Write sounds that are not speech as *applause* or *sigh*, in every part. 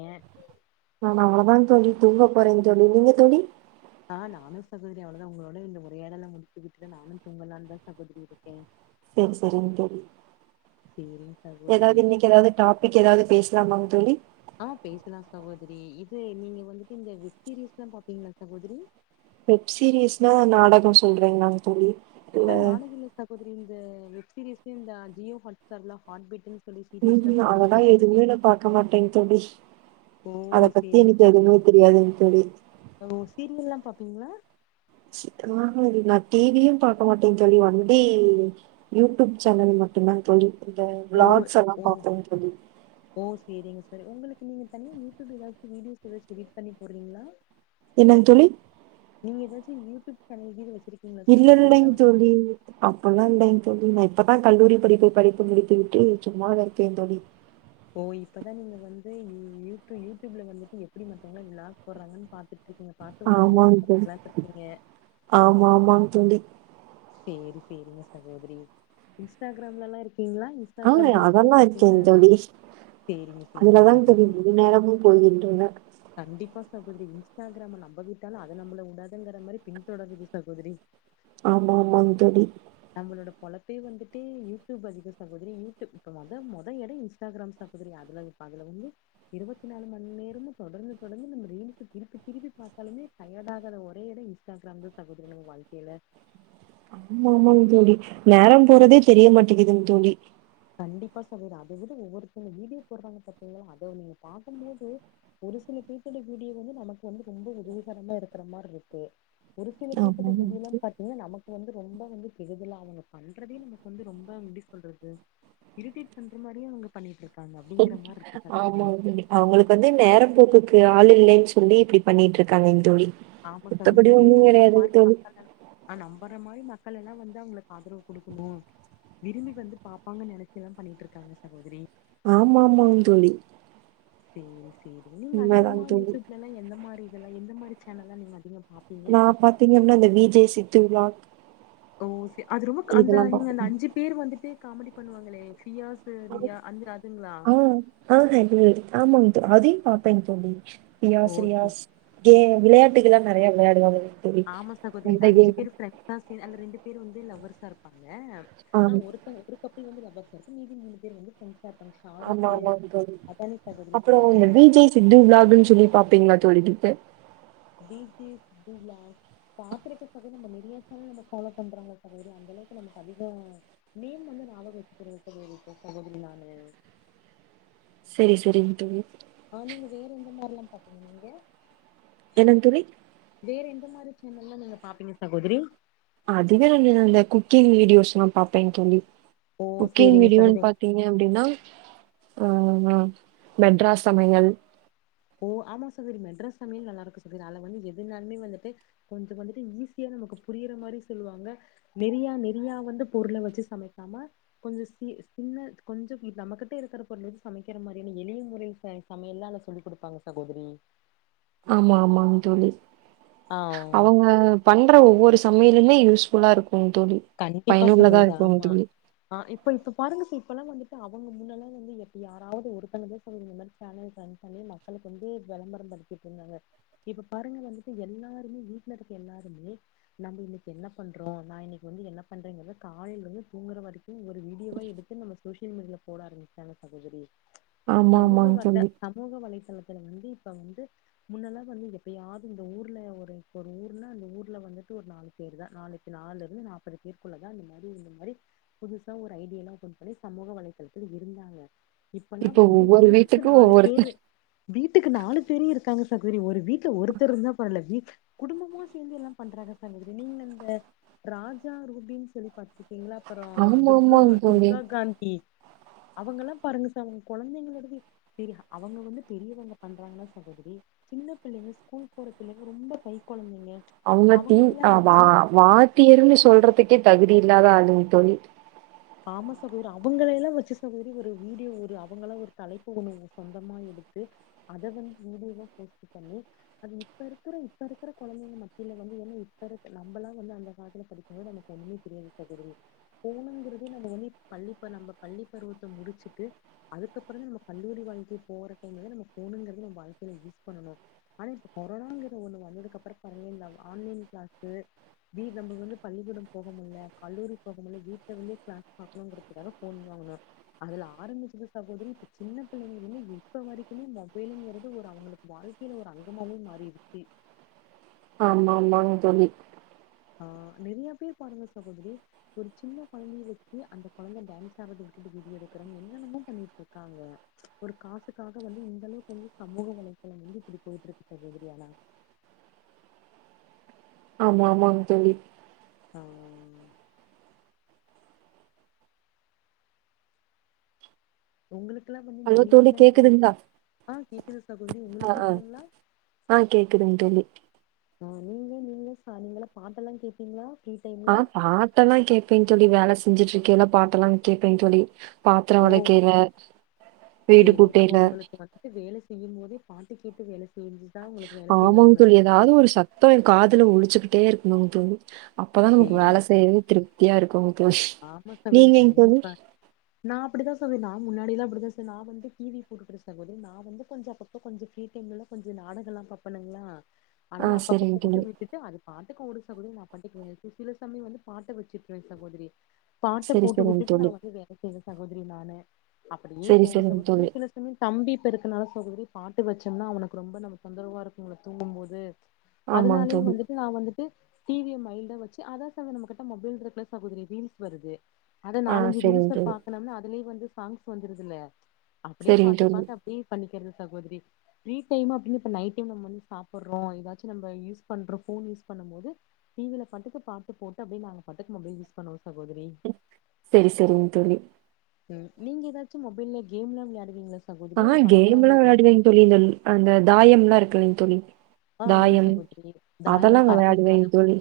ஏ நான் அவ்ளோதா தோழி தூங்க போறேன் தோழி நீங்க தோழி ஆ நானு சகோதரி அவ்ளோவுதா உங்களோட இந்த உரையாடல முடிச்சுக்கட்டு நானு தூங்களானுதா சகோதரி இருக்கே சேரி சேரிங் தோழி சேரிங் சகோதரி இன்னக்கி ஏதாவது பேசலாமாங்க தோழி ஆ பேசலாம சகோதரி இது நீங்க வந்துட்டு இந்த வெப் சீரிஸ்ல்லா பாப்பீங்களா சகோதரி வெப் சீரிஸ்னா நாடக சொல்றேங்க சொல்றிங்கலா தோழி ஆ இல்ல நாளைக்கு இல்ல சகோதரி இந்த வெப் சீரீஸ் இந்த ஜியோ ஹட்டார்ல்லா ஹார் பீட்டு ம் ம் அததா எதுவுமே நா பாக்க மாட்டேங் தோழி ஓ அதபத்தி எனக் சேரிங்கா எதுமே தெரியாதுங் தோழி ஓ சீரியல்லா பாப்பீங்களா சி *unintelligible* நா டி வியு பாக்க மாட்டே தோழி வண்டி யூடியூப் சேனல் மட்டுந்தா தோழி இந்த ஓ விளாக்ஸ் எல்லா ஓ பாப்பேங் தோழி ஓ சரிங்க சரி உங்களுக்கு நீங்க தனியா யூடியூப் ஏதாச்சு வீடியோஸ் ஏதாச்சு எடிட் பண்ணி போறீங்களா என்னாங் தோழி நீங்க ஏதாச்சு யூடியூப் சேனல் கீது வச்சிருக்கீங்களா சகோதரி ஏதாவது அப்போலாம் இல்லைங்க தோழி நான் இப்பதான் கல்லூரி படிப்பை படித்து முடித்துவிட்டு சும்மாவே இருக்கேன் தோழி ஓ இப்பதான் நீங்க வந்து யூடியூப்ல வந்துட்டு எப்படி மத்தவங்க விளாக்ஸ் போடுறாங்கன்னு பா இருக்கீங்க பார்த்து ஒரு அனுபவத்தை ஆமாங்க பாத்துக் தோழி. கத்துக்கலாம்னு இருக்கீங்க ஆமா ஆமா தோழி செரி செரிங்க சகோதரி இன்ஸ்டாகிராம்ல எல்லாம் இருக்கீங்களா இன்ஸ்டாகிராம் ஆஹ் ரீல்ஸ் தா அதெல்லாம் பாப்பீங்களா இருக்கேன் தோழி சேரிங்க சேரிங்க அதுலதான் தோழி சகோதரி முழு நேரமும் போய்கின்றன கண்டிப்பா சகோதரி இன்ஸ்டாகிராம் நம்ப விட்டாலும் அது நம்மள உடாதுங்கற மாதிரி பின்தொடறது சகோதரி ஆமா ஆமாங்க தோழி நம்மளோட பொழப்பைய வந்துட்டு யூடியூப் அதிக சகோதரி யூடியூப் இப்ப மொத இட இன்ஸ்டாகிராம் சாட்ஸ் இருக்குல்லயா அ அதலாம் இப்ப அ அதல வந்து இருபத்தி நாலு மணி நேரமும் தொடர்ந்து தொடர்ந்து நம்ம ரீல்ஸ்க்கு திருப்பி திருப்பி பார்த்தாலுமே டயர்டாகற ஒரே இடம் இன்ஸ்டாகிராம் தான் சகோதரி நம்ம வாழ்கையில ஆமா ஆமாங்க தோழி நேரம் போறதே தெரிய மாட்டேங்கிதுங்க தோழி கண்டிப்பா சகோதரி அதை விட ஒவ்வொருத்தங்க வீடியோ போடுறாங்க பார்த்தீங்களோ அதை நீங்க பார்கும் போது ஒரு சில பீப்பிடி வீடியோ வந்து நமக்கு வந்து ரொம்ப உதவிகரமா இருக்கிற மாதிரி இருக்கு ஒரு சில பீப் பிடி ஆமாங்க. வீடியோல்லாம் ப தோழி நமக்கு வந்து ரொம்ப கெடுதலா வந்து அவங்க பண்றதே நமக்கு ரொம்ப எப்டி சொல்றது இரிட்டேட் பண்ற மாதிரியே அவங்க பண்ணிட்டு இருக்காங்க அப்படிங்கிற மாதிரி இருக்கு சகோதரி ஆமாங்க தோழி. அவங்களுக்கு வந்து நேரம் போக்குக்கு ஆள் இல்லைன்னு சொல்லி இப்படி பண்ணிட்டு இருக்காங்க இந்த தோழி ஆமா மத்தபடி சகோதரி சேர் ஒண்ணும் நம்மள கெடையாதுங்க மாறி தோழி. பாக்க ஆஹ் நம்பற மாதிரி மக்கள் எல்லாம் வந்து அவங்களுக்கு ஆதரவு கொடுக்கணும் விரும்பி வந்து பாப்பாங்கன்னு நினைச்சு எல்லாம் பண்ணிட்டு இருக்காங்க சகோதரி ஆமா ஆமா தோழி செரி செரி நீங்க அதிகமா உண்மதாங்க தோழி. யூடியூப்ல எந்த மாதிரி இதெல்லாம் எந்த மாதிரி சேனல்லாம் நீங்க அதிகமா பார்ப்பீங்க நான் பாத்தீங்கனா இந்த V J Siddhu vlog okay அது ரொம்ப அந்த நீங்க அந்த பாப்பேங்க. அஞ்சு பேர் வந்துட்டு காமெடி பண்ணுவாங்களே பியாஸ் ஆஹ் ஆஹ்ஹ ஆமாங்க தோ அதையும் பாப்பேங்க தோழி ஓ யாஸ் சே ரியாஸ் கே விளையாட்டுக்க எல்லாம் நிறைய விளையாடுவாங்க தோழி. ஆமா சகோதரி இந்த அந்த அஞ்சு கேம் பேர் அ ரெண்டு பேர் வந்து லவர்ஸா இருப்பாங்க ஆ ஒரு ஒரு கப்பல் வந்து லவர்ஸ் அ இருப்பாங்க மீதி மூணு பேர் வந்து பிரண்ட்ஸா இருப்பாங்க ஆமா ஷாரிக்கு ஆமா சகோதரி அதானே சகோதரி அப்புறம் சொல்றீங்க இந்த வி ஜே சித்து விளாக்ன்னு சொல்லி பார்ப்பீங்களா தோழி கிட்டு யு டியூப் விலாக் பாக்குறதுக்கு பதில் நம்ம நிறைய சேனல நம்ம ஃபாலோ பண்றோம்ல சகோதரி அந்த அளவுக்கு நமக்கு அதிகம் நேம் வந்து நியாபகம் வச்சுக்கறதுல சகோதரி நானு சேரி தோழின்னுட்டு ஆஹ் நீங்க வேற எந்த மாதிரி எல்லாம் பாப்பிங்க நீங்க என்னங்க தோழி வேற எந்த மாரி சேனல்லாம் நீங்க பாப்பீங்க சகோதரி அதுவே நானு இந்த குக்கிங் வீடியோஸ்ல்லாம் பாப்பேன் தோழி ஓ குக்கிங் சேரிங்க சகோதரி வீடியோன்னு இங்க அப்டின்னா ஆ மெட்ராஸ் சமையல் ஓ ஆமா சகோதரி மெட்ராஸ் சமையல் நல்லா இருக்கும் சகோதரி அதுல வந்து எதுனாலுமே வந்துட்டு கொஞ்சம் வந்துட்டு ஈஸியா நமக்கு புரியுற மாரி சொல்லுவாங்க நெறையா நெறையா வந்து பொருள வச்சு சமைக்காம கொஞ்சம் சி சின்ன கொஞ்சம் நம்மகிட்ட இருக்கிற பொருள் வந்து சமைக்கிற மாரியான எளிய முறை சமை சமையல் எல்லா சொல்லி குடுப்பாங்க சகோதிரி ஆமா ஆமாங் தோழி ஆ அவங்க பண்ற ஒவ்வொரு சமையல்லுமே யூஸ்ஃபுல்லா இருக்கு தோழி கண்டிப்பா பயனுள்ளதா சகோதிரி இருக்குங்க ஆமா தோழி. ஆ இப்ப இப்ப பாருங்க சார் இப்பெல்லா வந்துட்டு அவங்க முன்னல்லா வந்து எப்ப யாராவது ஒருத்தங்கத சொல்லுங் இந்த மார் தானே பிளான் பண்ணி மக்களுக்கு வந்து வெளம்பரம் படுத்திட் இருந்தாங்க இப்ப பாருங்க வந்துட்டு எல்லாருமே வீட்ல இருக்க எல்லாருமே நம்ம இன்னைக்கி என்ன பண்றோ நா இன்னிக் கி வந்து என்ன பண்றீங்கனு கால்லந்து தூங்கற வரைக்கு ஒரு வீடியோவா எடுத்து நம்ம சோசியல் மீடியால போடா ஆரம் அதான சகோதிரி ஆமா, சமூக ஆமாங்க வட்ட தோழி. சமூக வலைத்தளத்துல வந்து இப்ப வந்து முன்னல்லா வந்து எப்பையாது இந்த ஊர்ல ஒரு ஒரு ஊர்ல அந்த ஊர்ல வந்துட்டு ஒரு நால் பேர் தா நாளைக்கு நால்ல இருந்து நாற்பது பேருக்குள்ளதா இந்த மாரி இந்த மாரி புதுசா ஒரு ஐடி லா ஓபன் பண்ணி சமூக வலைதளத்துல இருந்தாங்க இப்பல்லா இப்போ வந்து ஒவ்வொரு வீட்டுக்கு வீட்டுக்கும் நாலு பேரு ஒவ்வொருத்தர் வீட்டுக்கு நாலு பேரியு இருக்காங்க சகோதிரி ஒரு வீட்ல ஒருத்தர் இருந்தா பர்ல வீ குடும்பமா சேர்ந்து எல்லா பண்றாங்க தோழி இது நீங்க இந்த ராஜா ரூபின் சொல்லி பாத்திருக்கீங்ளா அப்பறோ துர்கா ஆமாமாங்க தோழி. துர்கா காந்தி அவுங்கள்லா பாருங்க சார் அவுங்க கொழந்தைங்களோடவே செரி அவுங்க வந்து பெரியவங்க பண்றாங்னா சகோதிரி சின்ன பிள்ளைங்க ஸ்கூல் போற பிள்ளைங்க ரொம்ப கை கொழந்தைங்க அவங்க தீ அவங்கள எல்லா ஆமா வச்சு வாத்தியர்ன்னு சொல்றதுக்கே தகுதி இல்லாத அளுங் தோழி ஆமா சகோதிரி அவங்கள எல்லாம் வச்சு சகோதிரி ஒரு வீடியோ அவங்கள்லா ஒரு தலைப்பு ஒண்ணு சொந்தமா எடுத்து அத வந்து வீடியோ வா போஸ்ட் பண்ணி அது இப்ப இருக்கிற இப்ப இருக்கிற கொழந்தைங்க மத்தியில வந்து ஏன்னா இப்ப இருக் நம்மளா வந்து அந்த காலத்துல படிக் கும் போது நமக்கு ஒண்ணுமே தெரியாது சகோதிரி போணுங்கிற து நம்ம வந்து பள்ளிப்ப நம்ம பள்ளி பருவத்த முடிச்சுட்டு அதுக்கப்பற தா இந்த கல்லூரி வாழ்க்கை போற டைம்ல நம்ம போணுங்கிறது நம்ப வாழ்க்கையில யூஸ் பண்ணணோ ஆனா இப்ப கொரோனாங்கிற ஒண்ணு வந்ததுக்கு அப்பற பாருங்க இந்த ஆன்லைன் கிளாஸ்சு வீ நம்ப வந்து பள்ளிக்கூடம் போகமுல்ல கல்லூரி போகமுல்ல வீட்ல இருந்தே கிளாஸ் பாக்கணுங்கறதுக்காக போன் வாங்குனோ அதுல ஆரம்பிச்சது சகோதிரி இப்ப சின்ன பிள்ளைங்கள இருந்து இப்ப வரைக்குமே மொபைல்ங்கிறது ஒரு அவங்களுக்கு வாழ் கைல ஒரு அங்கமாவே மாறிடுச்சு ஆமாமாங் தோழி ஆ நெறைய பேர் பாருங்க சகோதிரி ஒரு சின்ன கொழந்தைய வச்சு அந்த கொழந்த டான்ஸ் ஆடுறத *inaudible* வீடியோ எடுக்கறன் என்னென்னமோ பண்ணிட்டுருக்காங்க ஒரு காசுக்காக வந்து இந்த அளவுக்கு வந்து சமூக வலைதளங் வந்து இப்டி போயிட்டுருக்கு சகோதிரி ஆனா ஆமா ஆமாங் தோழி ஆ உங்களுக்குலா வந்து இந்த ஹலோ தோழி ரீல்ஸ்லா கேக்குதுங்களா? *unintelligible* ஆ கேக்குது சகோதிரி ஆ, உங்களுக் ஆ. கேட்குதுங்ளா ஆ கேக்குதுங்க தோழி. ஆ நீங்க நீங்க ச நீங்கள பாட்டெல்லா கேட்பீங்ளா ஆ பாட்டெல்லா கேட்பேன் தோழி வேல செஞ்சுட்டு இருக்கேல்ல பாட்டெல்லாம் கேட்பே தோழி பாத்ரோ ஓ வெலக்கைல வீடு சேரிங் அப்ப கூட்டைல உங்களுக்கு வந்துட்டு வேல செய்யுபோதே பாட்டு கேட்டு வேல செஞ்சுதா உங்களுக்கு வேல செய் ஆமாங்க வருங்ளா சகோதிரி ஏதாவது ஒரு தோழி என் காதுல ஒழிச்சுக்கிட்டே இருக்ணு தோழி அப்பதா நமக்கு வேல சேரிங்க செய்றது சகோதரி திருப்தியா இருக்குங் தோழி ஆமா சகோதரி நீங்கைங் தோழி கண்டிப்பா நா அப்டிதா சகோதிரி நா முன்னாடிலா அப்டிதா சகோதரி நா வந்து டிவி போட்டுட்டு சகோதிரி நா வந்து கொஞ்ச அப்பப் இப்ப கொஞ்ச ஃப்ரீ டைம்ல கொஞ்ச நாடகல்லா பாப்பேணுங்ளா ஆ ஆனாலு அப்பப்ப சரிங்க போட்டு தோழி. விட்டுட்டு அது பாட்டுக் ஓட சொல்லி நா *unintelligible* சில சமய வந்து பாட்ட வச்சிருப்ப சகோதிரி பாட்ட சரி போட்டு சரிங்க விட்டுட்டு தோழி நாம போய் வேல செய்வ சகோதிரி நானு அப்டியே சரி போகு சரிங்க சகோதரி தோழி சில தம்பி இப்ப இருக்கனால சகோதரி பாட்டு வச்சோம்னா அவனுக்கு ரொம்ப நம்ம தொந்தரவா இருக்கும்முல தூங்கும் போது ஆமாங்க அதனாலயு தோழி வந்துட்டு நா வந்துட்டு டி விய மைல்டா வச் அதே சமயோ நம்ம கிட்ட மொபைல் இருக்குல சகோதரி ரீல்ஸ் வருது அத ஆ நாலஞ்சு சரிங்க ரீல்ஸ்ல தோழி பாக்கனம்னா அதுலய வந்து சாங்ஸ் வந்துருது இல்லயா அப்டியே சரிங்க பாத்து தோழி பாத்து அப் ஃபீல் பண்ணிக்கிற்ன சகோதிரி ஃப்ரீ டைம் அப்டின்னு இப்ப நைட் டைம் நம்ம வந்து சாப்புறோ எதாச்சு நம்ப யூஸ் பண்றோ ஃபோன் யூஸ் பண்ணு போது டீ வில பட்டுக்கு பாட்டு போட்டு அப்டியே நாங்க பட்டுக்கு மொபைல் யூஸ் பண்ணுவோ சகோதிரி செரி செரிங்க தோழி ம் நீங்க எதாச்சு மொபைல்ல கேம்ல்லா வெள்யாடுவீங்ளே ஆமா கேம்ல்லா வெள்யாடுவேன் தோழி இந்த அந்த தாயம்ல்லா இருக்கலைங் தோழி ஆ ஆமா தாயம் சகோதரி அதெல்லா தாயம் வெள்யாடுவேங் பரமபாதம் தோழி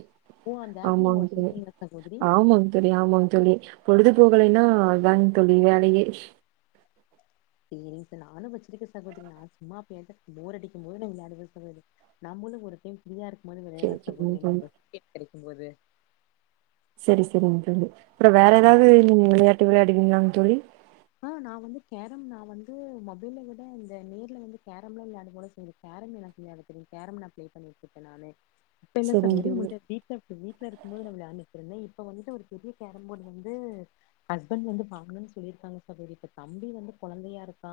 ஓ அந்த ஆப் நீங்க ஆமாங் தோழி வச்சிருக்கீங்களா சகோதரி ஆமாங் தோழி ஆமாங் தோழி பொழுதுபோகலன்னா அதாங் தோழி வேலயே செரிங் ச நானு வச்சிருக்க சகோதிரி நா சும்மா எப்பயாச்சு போர் அடிக்கு போது நா வெள்யாடுவே சகோதரி நம்பளு ஒரு டைம் ஃப்ரீயா இருக்கு போது சரி வெள்யாடலா சரிங்க சகோதரி தோழி நம்போ *inaudible* கெடைக்கு போது செரி செரிங் தோழி அப்றோ வேற எதாவ்து நீங்க விளயாட்டு விள்யாடுக்கீங்ளாங் தோழி ஆ நா வந்து கேரம் நா வந்து மொபைல்ல விட இந்த நேர்ல வந்து கேரம்லா விள்யாட போல தோழி கேரம் எனக் விள்யாட தெரியும் கேரம் நா பிளே பண்ணிட்ருக்க நானு சரிங்க தோழி ட்டுக்கு வீட்ல இருக்குபோது நா விள்யாண்ட்ருக்கங்க இப்ப வந்துட்டு ஒரு பெரிய கேரம்போர்டு வந்து ஹஸ்பண்ட் வந்து பாங்கன் சொல்லியிருக்காங்க இப்ப கொஞ்சோ இப்ப தம்பி வந்து கொழந்தையா இருக்கா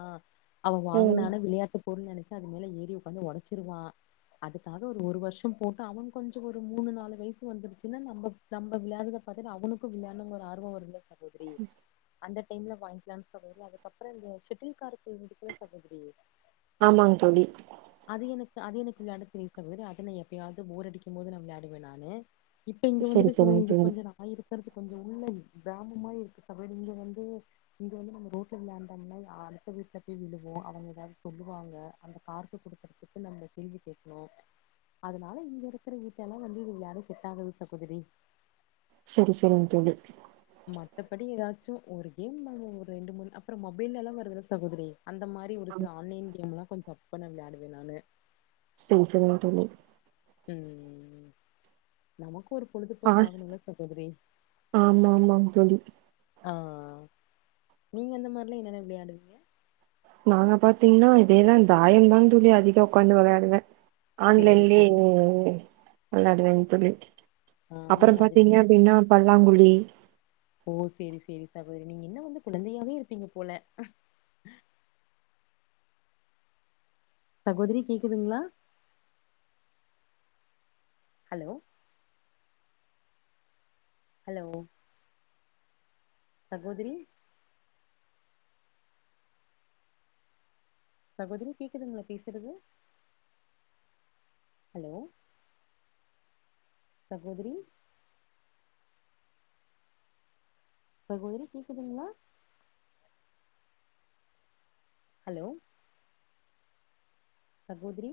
அவ ம் வாங்கனாலு விளயாட்டு பொருள் நெனச்சசு அது மேல ஏறி உக்காந்து ஒடச்சிடுவா அதுக்காக ஒரு ஒரு வருஷம் போட்டோ அவன் கொஞ்சோ ஒரு மூணு நாலு வய்சு வந்துருச்சுன்னா நம்போ நம்ப விள்யாட்றத பாத்துட் அவனுக்கு விள்யாண்னோன் ஒரு ஆர்வோம் வரும்ல சகோதிரி அந்த டைம்ல வாங் லாம் சகோதரி அதுக்கப்றோ இந்த செட்டில்கார்க்கு வந்துக்குள்ள சகோதரி ஆமாங் தோழி அது எனக்கு அது எனக்கு விள்யாட தெரியோ சகோதரி அத நா எப்பயாவ்து போர் அடிக்கு போது நா விள்யாடுவ நானு இப்ப இங்க சரி வந்துட்டு சரிங்க சகோதிரி தோழி கொஞ்ச நா இருக்கறது கொஞ்சோ உள்ள கிராம மாரி இருக்கு சகோதிரி இங்க வந்து இங்க வந்து நம்ம ரோட்ல விளாண்டோம்னா அடுத்த வீட்ல போய் விழுவோ அவங்க எதாவ்து சொல்லுவாங்க அந்த கார்க் எட்த்து குடுக்கறதுக்கு நம்ப கேள்வி கேக்கணு அதனால இங்க இருக்கிற வீட்டல்லா வந்து விள்யாட செட் ஆகாது சகோதிரி செரி செரிங் தோழி மத்தபடி எதாச்சு ஒரு கேம் வந்து ஒரு ரெண்டு மூணு அப்றோ மொபைல்லல்லா வருதுல சகோதரி அந்த மார் ரி ஒரு ஆ பிளானிங் கேம்லா கொஞ்சோ டஃப் பண்ண வெள்யாடுவ நானு செர் செரிங்க தோழி ம் நமக்கு ஒரு ஆ பொழுதுபோக்கு ஆகணும்ல சகோதரி ஆமா ஆமாங்க தோழி ஆ நீங்க அந்த மாரிலா என்னென்ன விள்யாடுவீங்க நாங்க பாத்தீங்ன்னா இதேதா தாயம் தா தோழி அதிக உக்காந்து வெள்யாடுவ சேரி ஆன்லைன்லே சேரி ஓ ஓ வெள்ளாடுவ தோழி ஆ நீங்க அப்புறம் அது பாத்தீங்க விளயா அப்டின்னா பல்லாங்குழி ஓ சேரி சேரி சகோதரி நீங்க இன்னு வந்து குழந்தையாவே இருப்பீங்க போல சகோதரி கேக்குதுங்களா ஹலோ ஹலோ சகோதரி சகோதரி கேக்குதுங்களா பேசுறது ஹலோ சகோதிரி சகோதிரி கேக்குதுங்களா ஹலோ சகோதிரி